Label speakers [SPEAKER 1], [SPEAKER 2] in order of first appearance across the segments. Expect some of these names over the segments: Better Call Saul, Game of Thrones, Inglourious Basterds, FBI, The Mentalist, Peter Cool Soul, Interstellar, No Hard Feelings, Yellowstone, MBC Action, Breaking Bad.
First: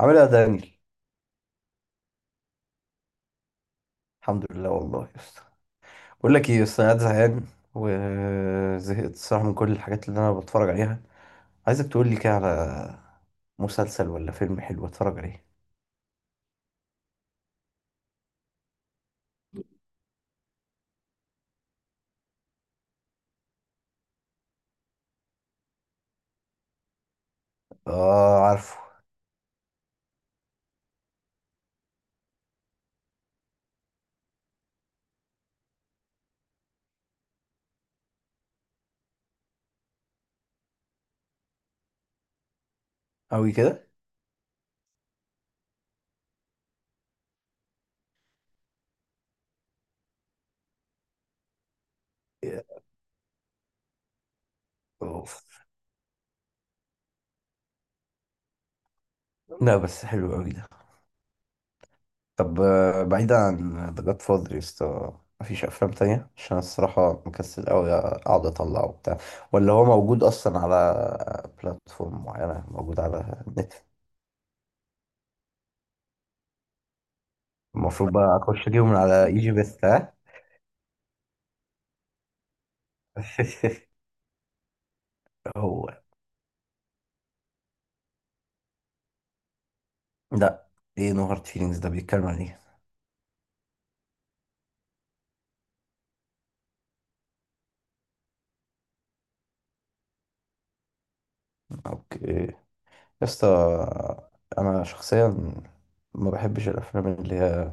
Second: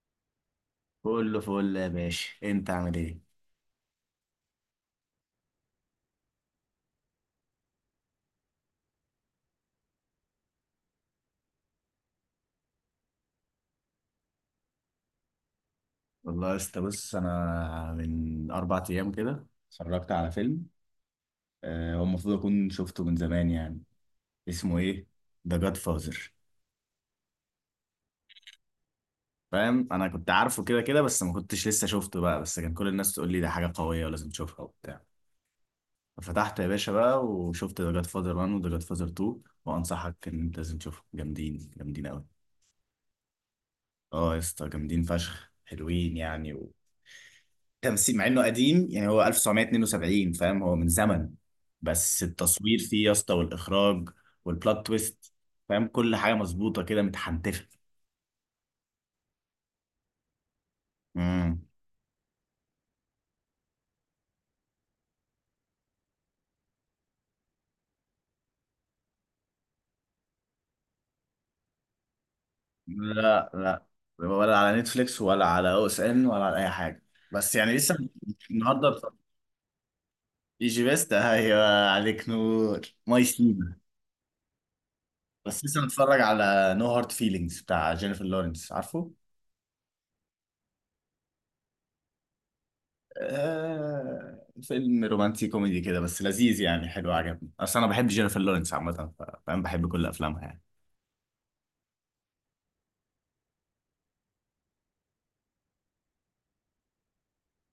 [SPEAKER 1] عامل ايه يا دانيال؟
[SPEAKER 2] كله فل يا باشا، انت عامل ايه؟
[SPEAKER 1] الحمد لله والله يا اسطى. بقول لك ايه يا اسطى، انا قاعد زهقان وزهقت الصراحه من كل الحاجات اللي انا بتفرج عليها. عايزك تقول لي كده على مسلسل ولا فيلم حلو اتفرج عليه.
[SPEAKER 2] والله يا اسطى بص، انا من اربع ايام كده اتفرجت على فيلم. هو المفروض اكون شفته من زمان يعني. اسمه ايه؟ ذا جاد فازر.
[SPEAKER 1] اه عارفه.
[SPEAKER 2] فاهم انا كنت عارفه كده كده، بس ما كنتش لسه شفته بقى، بس كان كل الناس تقول لي ده حاجه قويه ولازم تشوفها وبتاع. ففتحت يا باشا بقى وشفت ذا جاد فازر 1 وذا جاد فازر 2، وانصحك ان انت لازم تشوفهم، جامدين جامدين قوي.
[SPEAKER 1] قوي كده؟
[SPEAKER 2] اه يا اسطى، جامدين فشخ، حلوين يعني. تمثيل، مع انه قديم يعني، هو 1972، فاهم، هو من زمن. بس التصوير فيه يا اسطى، والاخراج، والبلوت تويست.
[SPEAKER 1] اوف.
[SPEAKER 2] فاهم كل حاجه مظبوطه كده، متحنتفه.
[SPEAKER 1] لا بس حلو قوي ده.
[SPEAKER 2] امم
[SPEAKER 1] طب بعيدا عن ذا جاد فاذر يا اسطى، مفيش افلام تانية؟ عشان أنا الصراحه مكسل قوي اقعد اطلعه وبتاع. ولا هو موجود اصلا على بلاتفورم معينه؟ موجود على
[SPEAKER 2] لا
[SPEAKER 1] نت؟
[SPEAKER 2] لا. ولا على نتفليكس ولا على او اس ان ولا على اي حاجه، بس يعني لسه
[SPEAKER 1] المفروض بقى اخش اجيبه
[SPEAKER 2] النهارده.
[SPEAKER 1] من على ايجي بيست؟ ها؟
[SPEAKER 2] ايجي بيست ايوه عليك نور. ماي سيما. بس لسه
[SPEAKER 1] هو؟
[SPEAKER 2] متفرج على نو هارت فيلينجز بتاع جينيفر لورنس، عارفه؟
[SPEAKER 1] لا. ايه نو هارد فيلينجز ده؟ بيتكلم عن ايه؟
[SPEAKER 2] آه، فيلم رومانسي كوميدي كده بس لذيذ يعني، حلو عجبني، اصل انا بحب جينيفر لورنس عامه. فاهم بحب كل افلامها يعني.
[SPEAKER 1] اوكي يا اسطى. انا شخصيا ما بحبش الافلام اللي هي،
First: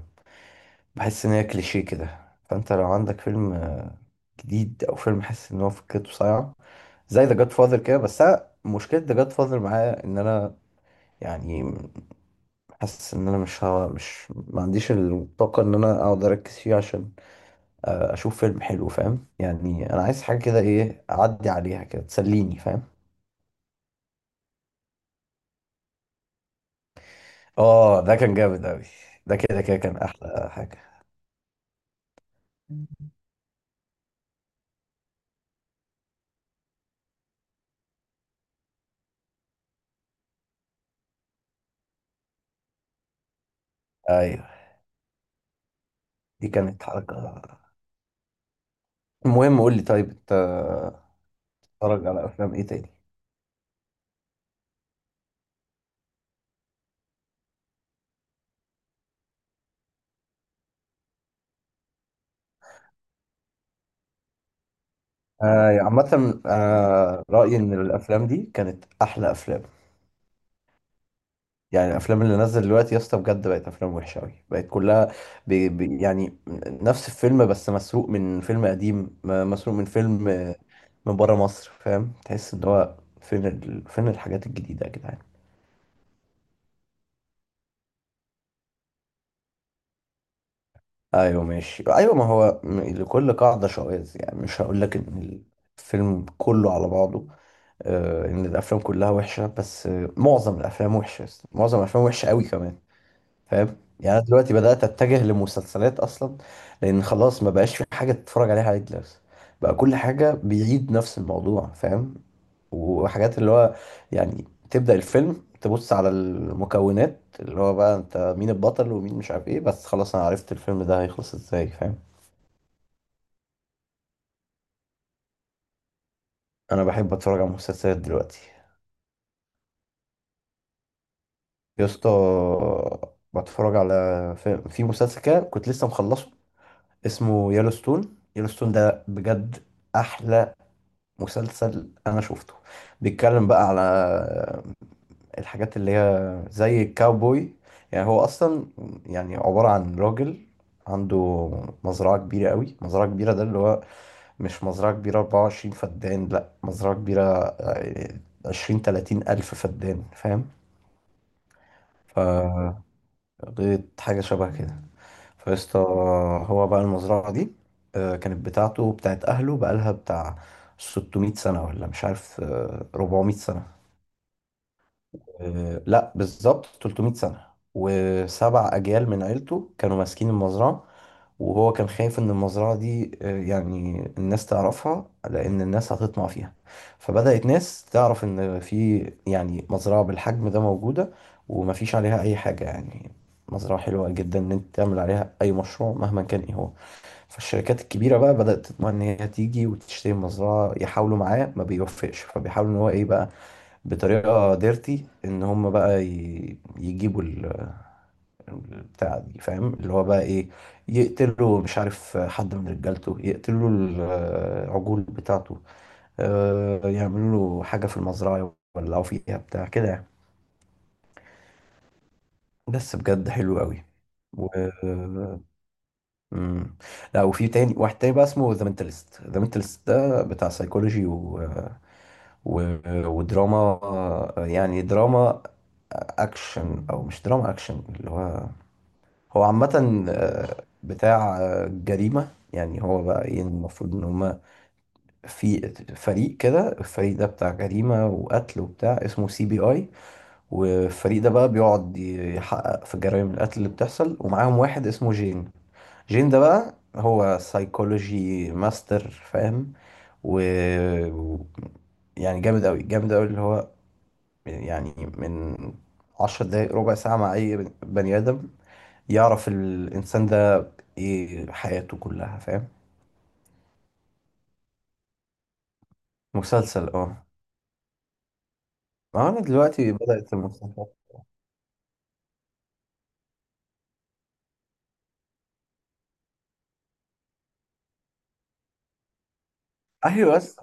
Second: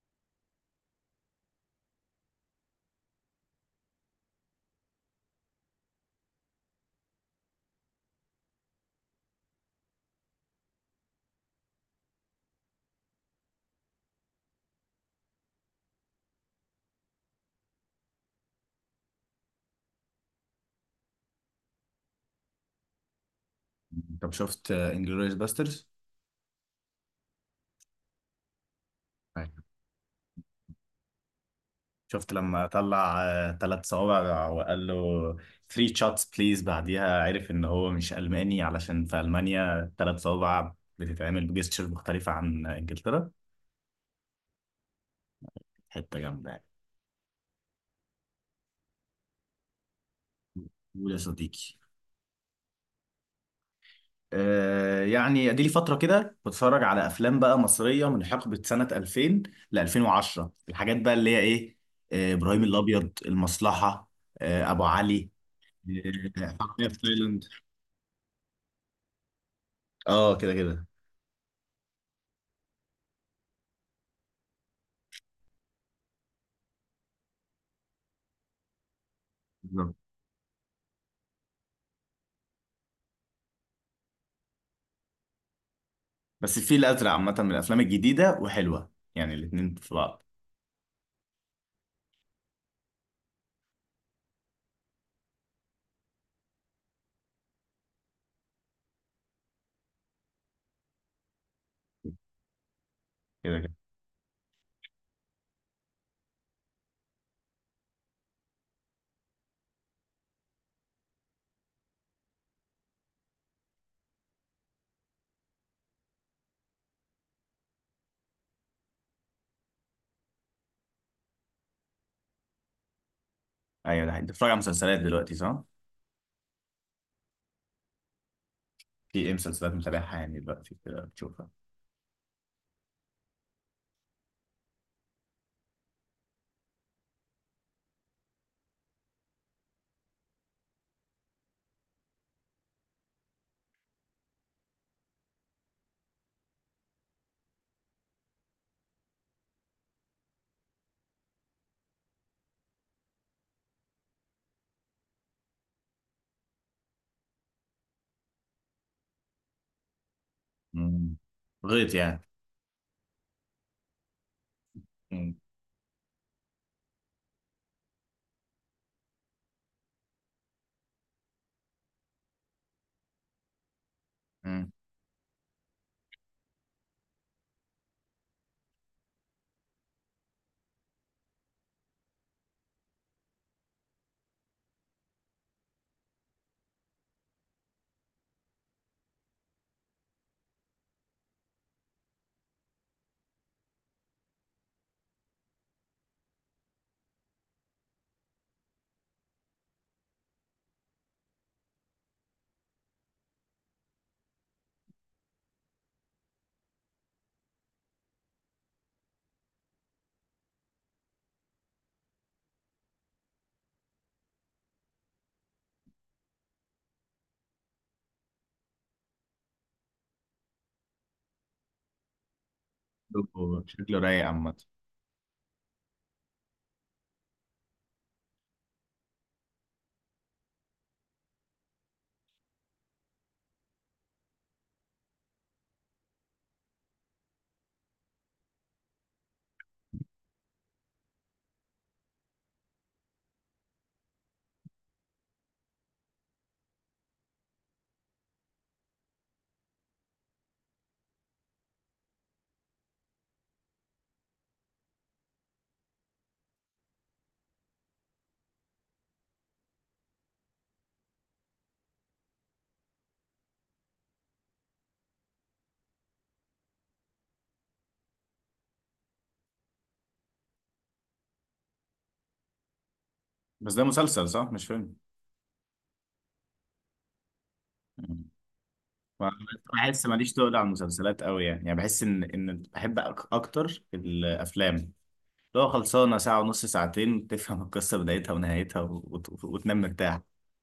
[SPEAKER 1] بحس ان هي كليشيه كده. فانت لو عندك فيلم جديد او فيلم حاسس ان هو فكرته صايعه زي ذا جاد فاذر كده. بس انا مشكله ذا جاد فاذر معايا ان انا يعني حاسس ان انا مش ها مش ما عنديش الطاقه ان انا اقعد اركز فيه. عشان اشوف فيلم حلو فاهم؟ يعني انا عايز حاجه كده ايه، اعدي عليها كده تسليني فاهم.
[SPEAKER 2] طب شفت انجلوريوس باسترز؟
[SPEAKER 1] اه ده كان جامد اوي. ده كده كده كان احلى حاجة.
[SPEAKER 2] شفت لما طلع ثلاث صوابع وقال له 3 شوتس بليز، بعديها عرف ان هو مش الماني علشان في المانيا ثلاث صوابع بتتعمل بجستشر مختلفه عن انجلترا.
[SPEAKER 1] ايوه.
[SPEAKER 2] حته
[SPEAKER 1] دي
[SPEAKER 2] جامده يعني.
[SPEAKER 1] كانت حركة. المهم قول لي، طيب انت
[SPEAKER 2] قول يا صديقي.
[SPEAKER 1] اتفرج على افلام ايه تاني؟
[SPEAKER 2] يعني ادي لي فتره كده بتفرج على افلام بقى مصريه من حقبه سنه 2000 ل 2010. الحاجات بقى اللي هي ايه، ابراهيم الابيض، المصلحه، ابو علي،
[SPEAKER 1] آه، عامة
[SPEAKER 2] حرامية في
[SPEAKER 1] انا
[SPEAKER 2] تايلاند.
[SPEAKER 1] رأيي ان الافلام دي كانت احلى افلام.
[SPEAKER 2] اه كده كده.
[SPEAKER 1] يعني الافلام اللي نزل دلوقتي يا اسطى، بجد بقت افلام وحشة اوي، بقت كلها بي بي يعني. نفس الفيلم، بس مسروق من فيلم قديم، مسروق من
[SPEAKER 2] بالظبط.
[SPEAKER 1] فيلم من بره مصر. فاهم؟ تحس ان هو، فين الحاجات الجديدة يا جدعان؟
[SPEAKER 2] بس الفيل الازرق عامه من الافلام الجديده وحلوه، يعني الاثنين في بعض.
[SPEAKER 1] ايوه ماشي، ايوه. ما هو لكل قاعده شواذ. يعني مش هقول لك ان الفيلم كله على بعضه آه، ان الافلام كلها وحشه، بس آه معظم الافلام وحشه. معظم الافلام وحشه قوي كمان.
[SPEAKER 2] كده كده.
[SPEAKER 1] فاهم؟ يعني انا دلوقتي بدات اتجه لمسلسلات اصلا، لان خلاص ما بقاش في حاجه تتفرج عليها عادي دلوقتي. بقى كل حاجه بيعيد نفس الموضوع فاهم. وحاجات اللي هو يعني، تبدا الفيلم تبص على المكونات، اللي هو بقى انت مين البطل ومين مش عارف ايه، بس خلاص انا عرفت الفيلم ده هيخلص ازاي فاهم.
[SPEAKER 2] ايوه ده حقيقي. انت بتتفرج على مسلسلات دلوقتي صح؟
[SPEAKER 1] انا بحب اتفرج على مسلسلات دلوقتي.
[SPEAKER 2] في ايه مسلسلات متابعها يعني دلوقتي كده بتشوفها؟
[SPEAKER 1] يا اسطى بتفرج على، في مسلسل كده كنت لسه مخلصه، اسمه يellowstone. يellowstone ده بجد احلى مسلسل انا شفته. بيتكلم بقى على الحاجات اللي هي زي الكاوبوي. يعني هو اصلا يعني عبارة عن راجل عنده مزرعة كبيرة قوي. مزرعة كبيرة ده اللي هو مش مزرعة كبيرة 24 فدان، لا، مزرعة كبيرة 20 30 ألف فدان فاهم.
[SPEAKER 2] مم. غيط يعني.
[SPEAKER 1] ف غيط حاجة شبه كده.
[SPEAKER 2] مم.
[SPEAKER 1] فيسطا، هو بقى المزرعة دي كانت بتاعته وبتاعت أهله، بقالها بتاع 600 سنة، ولا مش عارف، 400 سنة.
[SPEAKER 2] مم.
[SPEAKER 1] لا، بالظبط 300 سنة. وسبع أجيال من عيلته كانوا ماسكين المزرعة. وهو كان خايف إن المزرعة دي يعني الناس تعرفها، لأن الناس هتطمع فيها. فبدأت ناس تعرف إن في يعني مزرعة بالحجم ده موجودة، ومفيش عليها أي حاجة يعني. مزرعة حلوة جدا إن أنت تعمل عليها أي مشروع مهما كان إيه هو. فالشركات الكبيرة بقى بدأت تطمع إن هي تيجي وتشتري المزرعة. يحاولوا معاه، ما بيوفقش، فبيحاولوا إن هو إيه بقى، بطريقه ديرتي، ان هم بقى يجيبوا البتاع دي فاهم، اللي هو بقى ايه، يقتلوا مش عارف حد من رجالته، يقتلوا العجول بتاعته، يعملوا له حاجه في المزرعه يولعوا فيها بتاع كده يعني. بس بجد حلو قوي.
[SPEAKER 2] شكله رايق
[SPEAKER 1] و...
[SPEAKER 2] عامه.
[SPEAKER 1] مم. لا، وفي تاني، واحد تاني بقى اسمه ذا مينتالست. ذا مينتالست ده بتاع سايكولوجي و... ودراما. يعني دراما اكشن، او مش دراما اكشن، اللي هو هو عامة بتاع جريمة. يعني هو بقى ايه، المفروض ان هما في فريق كده، الفريق ده بتاع جريمة وقتل وبتاع، اسمه CBI. والفريق ده بقى بيقعد يحقق في جرائم القتل اللي بتحصل، ومعاهم واحد اسمه جين. جين ده بقى هو سايكولوجي ماستر فاهم. و و- يعني جامد قوي، جامد قوي، اللي هو يعني من 10 دقايق، ربع ساعة، مع أي بني آدم يعرف الإنسان ده ايه حياته كلها فاهم.
[SPEAKER 2] بس ده مسلسل صح مش فيلم؟
[SPEAKER 1] مسلسل اه.
[SPEAKER 2] مم.
[SPEAKER 1] ما انا دلوقتي
[SPEAKER 2] بحس ماليش
[SPEAKER 1] بدأت
[SPEAKER 2] تقل على
[SPEAKER 1] المسلسلات.
[SPEAKER 2] المسلسلات قوي يعني، يعني بحس ان ان بحب اكتر الافلام، لو خلصانه ساعه ونص ساعتين تفهم القصه بدايتها ونهايتها وت... وتنام مرتاح.
[SPEAKER 1] ايوه بس،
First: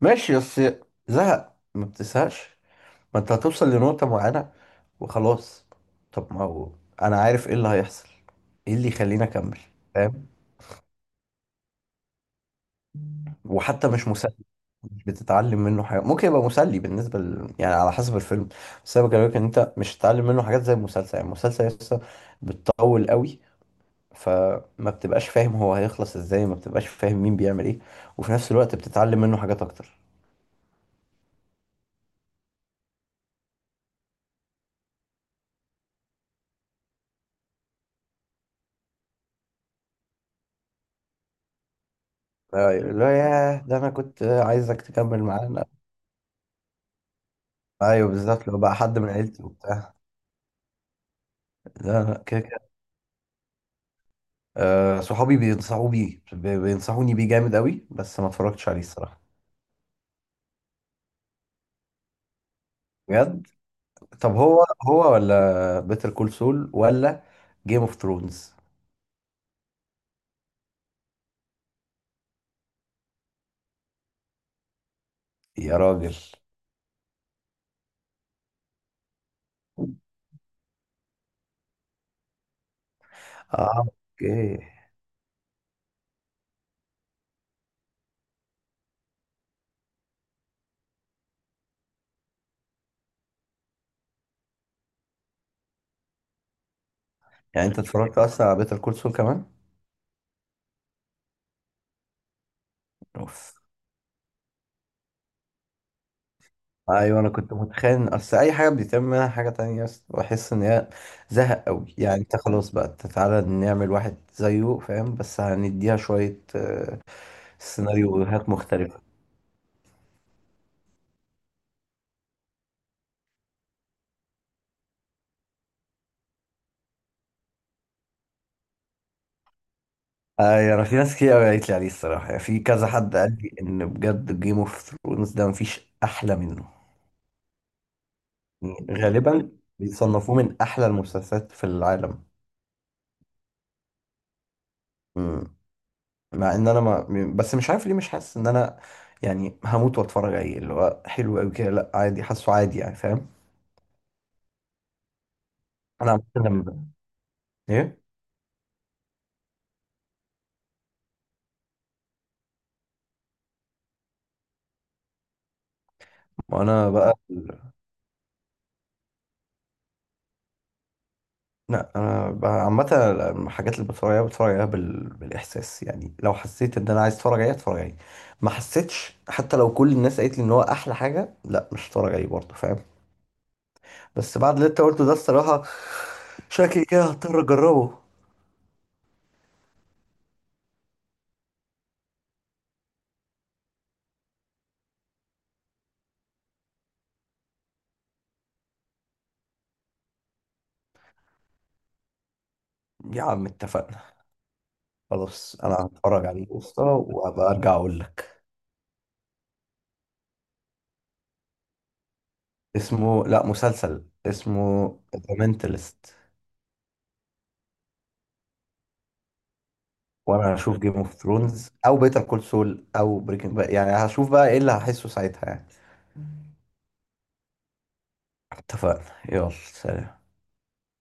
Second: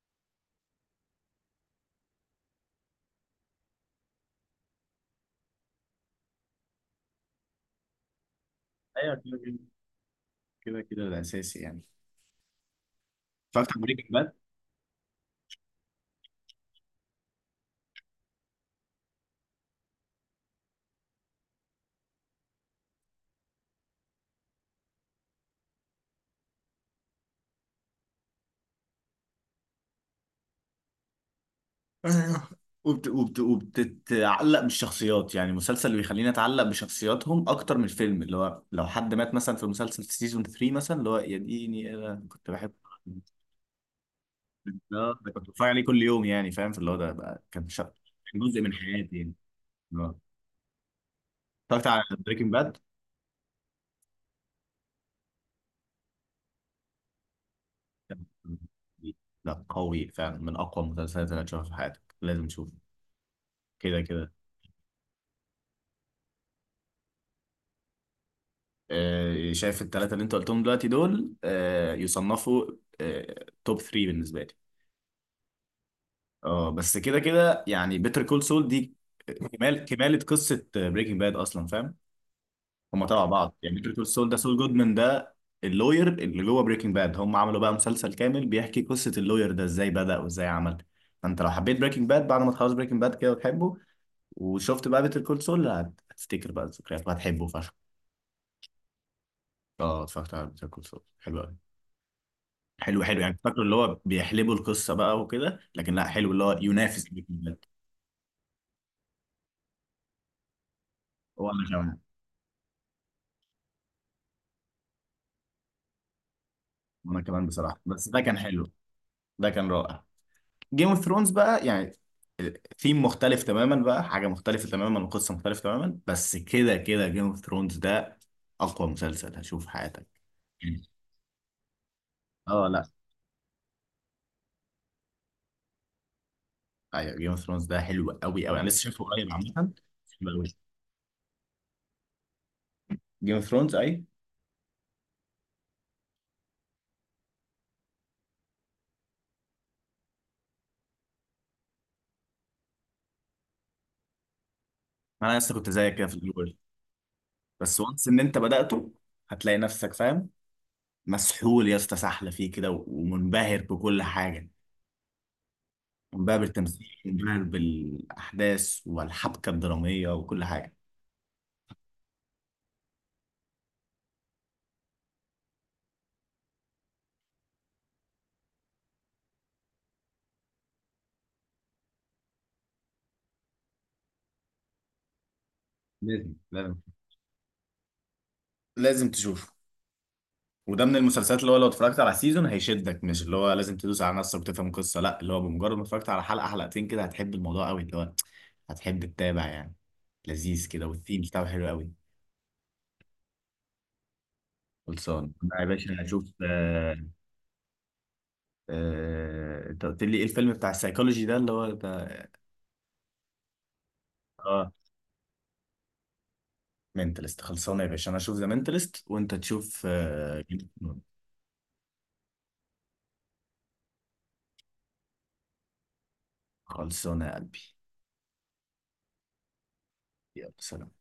[SPEAKER 1] ماشي، بس زهق ما بتزهقش؟ ما انت هتوصل لنقطة معينة وخلاص. طب ما هو انا عارف ايه اللي هيحصل، ايه اللي
[SPEAKER 2] ايوه
[SPEAKER 1] يخليني
[SPEAKER 2] كده كده.
[SPEAKER 1] اكمل فاهم؟
[SPEAKER 2] كده كده الاساسي يعني. اتفرجت على
[SPEAKER 1] وحتى مش
[SPEAKER 2] بريكنج باد.
[SPEAKER 1] مسلي. مش بتتعلم منه حاجة. ممكن يبقى مسلي يعني على حسب الفيلم، بس انا بكلمك ان انت مش هتتعلم منه حاجات زي المسلسل. يعني المسلسل لسه بتطول قوي، فما بتبقاش فاهم هو هيخلص ازاي، ما بتبقاش فاهم مين بيعمل ايه، وفي نفس الوقت بتتعلم منه حاجات اكتر.
[SPEAKER 2] وبتتعلق بالشخصيات، يعني المسلسل اللي بيخليني اتعلق بشخصياتهم اكتر من الفيلم، اللي هو لو حد مات مثلا في مسلسل في سيزون 3 مثلا، اللي هو يا ديني انا كنت بحبه.
[SPEAKER 1] لا لا يا ده انا كنت عايزك
[SPEAKER 2] لا
[SPEAKER 1] تكمل
[SPEAKER 2] ده كنت
[SPEAKER 1] معانا.
[SPEAKER 2] بتفرج عليه كل يوم يعني، فاهم، في اللي هو ده بقى كان
[SPEAKER 1] ايوه
[SPEAKER 2] كان
[SPEAKER 1] بالظبط، لو
[SPEAKER 2] جزء من
[SPEAKER 1] بقى حد من
[SPEAKER 2] حياتي يعني.
[SPEAKER 1] عيلتي وبتاع.
[SPEAKER 2] آه. اتفرجت على
[SPEAKER 1] لا لا كده
[SPEAKER 2] بريكنج
[SPEAKER 1] كده.
[SPEAKER 2] باد.
[SPEAKER 1] آه، صحابي بينصحوا بيه، بينصحوني بيه جامد قوي، بس ما اتفرجتش عليه الصراحه.
[SPEAKER 2] لا قوي فعلا، من اقوى المسلسلات اللي هتشوفها في حياتك، لازم تشوفه.
[SPEAKER 1] بجد؟
[SPEAKER 2] كده
[SPEAKER 1] طب
[SPEAKER 2] كده.
[SPEAKER 1] هو ولا بيتر كول سول ولا جيم اوف ثرونز؟
[SPEAKER 2] آه شايف الثلاثه اللي انت قلتهم دلوقتي دول آه يصنفوا آه توب 3 بالنسبه لي.
[SPEAKER 1] يا راجل.
[SPEAKER 2] اه بس كده كده يعني، بيتر كول سول دي كمال، كماله قصه بريكنج باد اصلا، فاهم هم تبع بعض
[SPEAKER 1] اه
[SPEAKER 2] يعني. بيتر سول ده، سول
[SPEAKER 1] اوكي.
[SPEAKER 2] جودمان ده، اللوير اللي جوه بريكنج باد. هم عملوا بقى مسلسل كامل بيحكي قصة اللوير ده ازاي بدأ وازاي عمل. فانت لو حبيت بريكنج باد، بعد ما تخلص بريكنج باد كده وتحبه وشفت بقى بيتر كول سول، هتفتكر بقى الذكريات وهتحبه
[SPEAKER 1] يعني
[SPEAKER 2] فشخ.
[SPEAKER 1] انت اتفرجت اصلا على بيتر كول سول كمان؟
[SPEAKER 2] اه اتفرجت على بيتر كول سول، حلو قوي. حلو حلو يعني،
[SPEAKER 1] اوف.
[SPEAKER 2] فاكره اللي هو بيحلبوا القصة بقى وكده، لكن لا، حلو اللي هو ينافس
[SPEAKER 1] ايوه
[SPEAKER 2] بريكنج
[SPEAKER 1] انا كنت
[SPEAKER 2] باد.
[SPEAKER 1] متخيل ان اصل اي حاجه بيتم منها حاجه تانية بس بحس ان هي زهق
[SPEAKER 2] وانا
[SPEAKER 1] قوي.
[SPEAKER 2] كمان،
[SPEAKER 1] يعني انت خلاص بقى أنت تعالى نعمل واحد زيه فاهم، بس هنديها شويه
[SPEAKER 2] وانا كمان بصراحة، بس ده كان
[SPEAKER 1] سيناريوهات
[SPEAKER 2] حلو.
[SPEAKER 1] مختلفه.
[SPEAKER 2] ده كان رائع. جيم اوف ثرونز بقى يعني، ثيم مختلف تماما بقى، حاجة مختلفة تماما وقصة مختلفة تماما، بس كده كده، جيم اوف ثرونز ده أقوى مسلسل هتشوفه في حياتك.
[SPEAKER 1] اي، انا في ناس كتير قوي قالت لي عليه الصراحه، يعني في
[SPEAKER 2] اه لا،
[SPEAKER 1] كذا حد قال لي ان بجد جيم اوف ثرونز ده مفيش احلى منه.
[SPEAKER 2] ايوه جيم اوف ثرونز ده حلو قوي قوي. انا لسه
[SPEAKER 1] يعني
[SPEAKER 2] شايفه قريب
[SPEAKER 1] غالبا
[SPEAKER 2] عامة. حلو
[SPEAKER 1] بيصنفوه
[SPEAKER 2] قوي،
[SPEAKER 1] من احلى المسلسلات في العالم.
[SPEAKER 2] جيم اوف ثرونز اي.
[SPEAKER 1] مم. مع ان انا ما م- بس مش عارف ليه مش حاسس ان انا يعني هموت واتفرج عليه، اللي هو حلو قوي كده. لا عادي، حاسه عادي يعني فاهم.
[SPEAKER 2] انا لسه كنت زيك كده
[SPEAKER 1] انا
[SPEAKER 2] في
[SPEAKER 1] عامه
[SPEAKER 2] الاول،
[SPEAKER 1] لما،
[SPEAKER 2] بس
[SPEAKER 1] ايه.
[SPEAKER 2] وانس ان انت بدأته هتلاقي نفسك فاهم، مسحول يا اسطى سحلة فيه كده، ومنبهر بكل حاجة، منبهر بالتمثيل،
[SPEAKER 1] وانا بقى،
[SPEAKER 2] منبهر بالأحداث والحبكة الدرامية وكل حاجة.
[SPEAKER 1] لا انا بقى عامه الحاجات اللي بتفرج عليها بتفرج عليها بالاحساس. يعني لو حسيت ان انا عايز اتفرج عليه اتفرج عليه، ما حسيتش حتى لو كل الناس قالت لي ان هو احلى حاجه، لا مش هتفرج عليه برضه فاهم. بس بعد اللي انت قلته ده الصراحه،
[SPEAKER 2] لازم لازم
[SPEAKER 1] شكلي كده هضطر اجربه.
[SPEAKER 2] لازم تشوفه. وده من المسلسلات اللي هو لو اتفرجت على سيزون هيشدك، مش اللي هو لازم تدوس على نص وتفهم القصه، لا اللي هو بمجرد ما اتفرجت على حلقه حلقتين كده هتحب الموضوع قوي، اللي هو هتحب تتابع يعني. لذيذ كده، والثيم بتاعه حلو قوي.
[SPEAKER 1] يا عم اتفقنا.
[SPEAKER 2] خلصان
[SPEAKER 1] خلاص،
[SPEAKER 2] أنا يا
[SPEAKER 1] انا
[SPEAKER 2] باشا،
[SPEAKER 1] هتفرج
[SPEAKER 2] هشوف
[SPEAKER 1] عليه قصه وهبقى ارجع اقول لك.
[SPEAKER 2] انت قلت لي ايه الفيلم بتاع السايكولوجي ده اللي هو ده؟
[SPEAKER 1] اسمه، لا، مسلسل،
[SPEAKER 2] اه
[SPEAKER 1] اسمه ذا مينتالست.
[SPEAKER 2] منتلست. خلصانه يا باشا، انا اشوف ذا منتلست وانت تشوف
[SPEAKER 1] وانا هشوف جيم اوف ثرونز او بيتر كول سول او بريكنج بقى، يعني هشوف بقى ايه اللي هشوف بقى، إيه اللي هشوف بقى، إيه اللي هحسه ساعتها يعني.
[SPEAKER 2] خلصانه يا قلبي.
[SPEAKER 1] اتفقنا، يلا سلام.
[SPEAKER 2] يلا سلام.